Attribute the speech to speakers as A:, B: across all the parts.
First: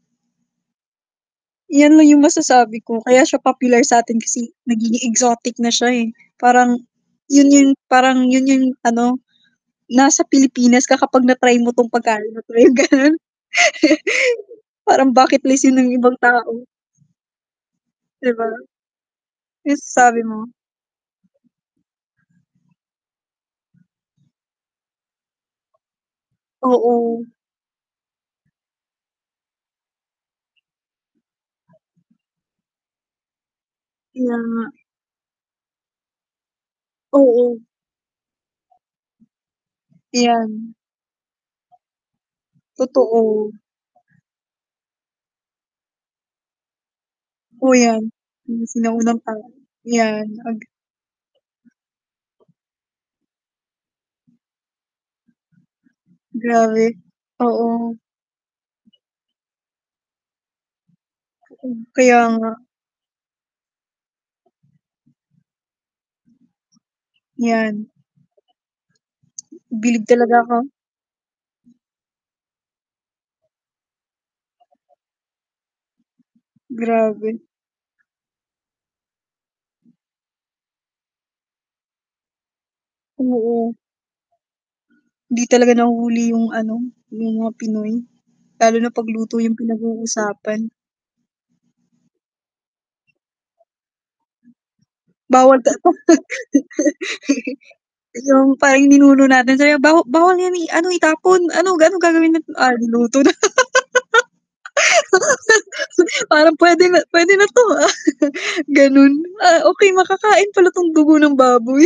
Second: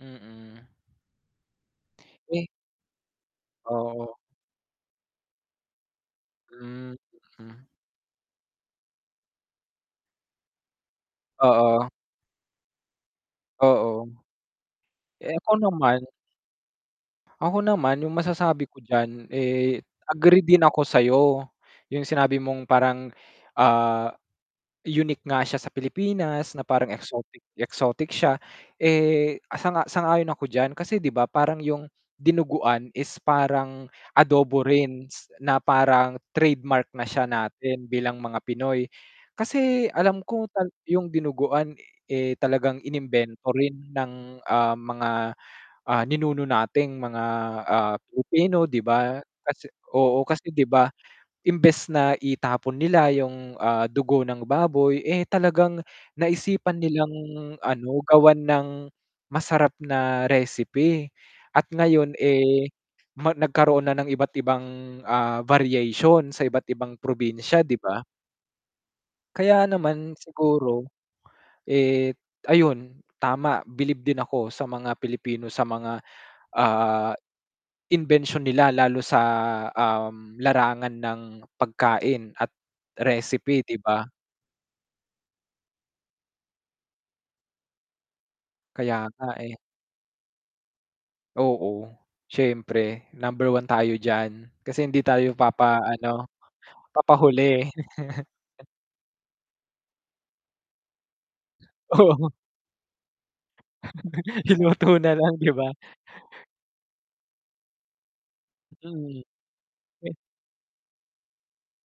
A: Mm.
B: Yan lang yung
A: Eh
B: masasabi ko kaya siya popular
A: Oo.
B: satin kasi nagiging exotic na siya, eh, parang
A: Hmm,
B: yun
A: mhm.
B: yung parang yun yung ano, nasa Pilipinas ka kapag na-try mo 'tong
A: Oo.
B: pagkain na 'to yung ganun.
A: Oo.
B: Parang
A: Eh,
B: bucket
A: ako
B: list 'yon
A: naman
B: yung ibang tao.
A: ako naman yung
B: Di ba?
A: masasabi ko diyan,
B: Yung
A: eh,
B: sabi mo.
A: agree din ako sayo, yung sinabi mong parang, ah, unique nga siya sa Pilipinas na parang
B: Oo.
A: exotic exotic siya, eh, sang-a sang-ayon ako diyan kasi 'di ba parang yung dinuguan is parang
B: Kaya
A: adobo
B: nga.
A: rin s na parang trademark na siya
B: Oo.
A: natin bilang mga Pinoy. Kasi alam ko tal
B: Yan.
A: yung dinuguan, eh, talagang
B: Totoo.
A: inimbento rin ng, ah, mga, ah, ninuno nating mga,
B: Totoo
A: ah,
B: yan yung
A: Pilipino 'di ba,
B: sinaunang tao,
A: kasi oo,
B: yan
A: kasi
B: ag
A: 'di ba imbes na itapon nila yung, ah, dugo ng baboy, eh, talagang naisipan
B: Grabe,
A: nilang
B: oo.
A: ano gawan ng masarap na recipe at
B: Hmm,
A: ngayon,
B: kaya nga.
A: eh, ma nagkaroon na ng iba't-ibang, ah, variation sa iba't-ibang probinsya
B: Yan.
A: 'di ba? Kaya
B: Bilib
A: naman
B: talaga ako
A: siguro, eh, ayun tama, bilib din ako sa mga Pilipino sa mga, ah,
B: Grabe.
A: imbensyon nila lalo sa, um, larangan ng pagkain at recipe
B: Oo.
A: 'di ba?
B: 'Di talaga nahuhuli yung ano, yung mga Pinoy, lalo na
A: Kaya
B: 'pag
A: nga,
B: luto
A: eh.
B: yung pinag-uusapan.
A: Oo, siyempre number 1 tayo diyan, kasi hindi tayo
B: Bawal ta
A: papa ano, papahuli.
B: yung parang ninuno natin sabi, "Ba bawal yan, eh, ano, itapon, ano ga
A: Oo.
B: gagawin na, ah, naluto na."
A: Iluto na lang 'di ba?
B: Parang puwede na puwede na 'to, ah, ganun.
A: Hmm.
B: Ah, okey
A: Eh
B: makakain pala 'tong dugo ng baboy.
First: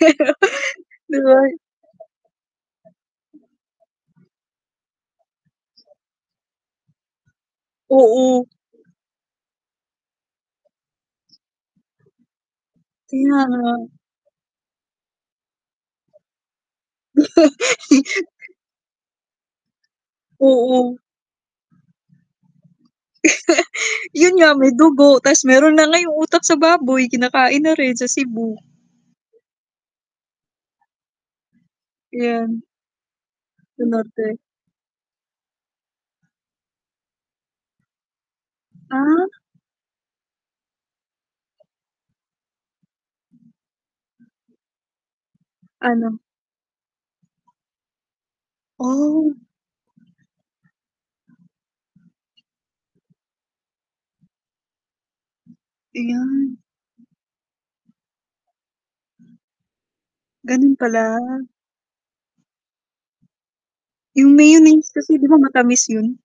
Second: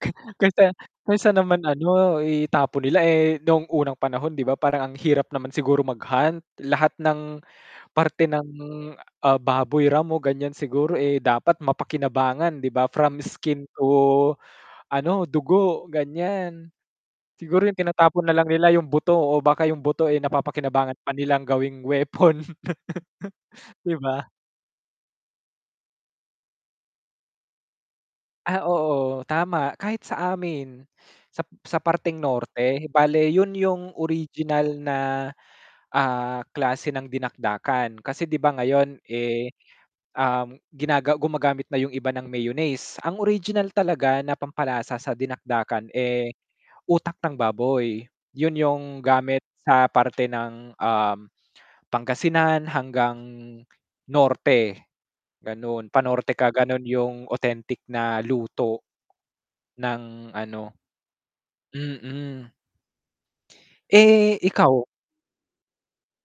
A: ka kaysa
B: Di
A: kaysa
B: ba?
A: naman ano itapon nila, eh, noong unang panahon 'di ba parang ang hirap naman siguro mag-hunt, lahat ng parte ng,
B: Oo.
A: ah, baboy ramo ganiyan siguro, eh, dapat mapakinabangan 'di ba from
B: Kaya
A: skin
B: nga.
A: to ano dugo, ganiyan. Siguro yung tinatapon nalang nila yung buto o baka yung buto, eh, napapakinabangan
B: Oo.
A: pa nilang gawing weapon, 'di ba?
B: Yun nga may dugo ta's meron na nga yong utak sa baboy kinakain na rin, sa Cebu.
A: Ah, oo, tama kahit sa amin sa sa parteng
B: Yun.
A: norte bale yun
B: Yung
A: yung
B: norte.
A: original na, ah, klase ng dinakdakan kasi 'di ba ngayon,
B: Ah?
A: eh, um, ginaga gumagamit na yung iba ng mayonnaise, ang original talaga na pampalasa sa dinakdakan,
B: Ano?
A: eh, utak ng baboy, yun yung
B: Oh.
A: gamit sa parte ng um, Pangasinan hanggang norte, ganun pa-norte ka
B: Iyan.
A: ganun yung authentic na luto ng
B: Ganun
A: ano,
B: pala.
A: mm.
B: Yung
A: Eh, ikaw?
B: mayonnaise kasi 'di ba matamis yun.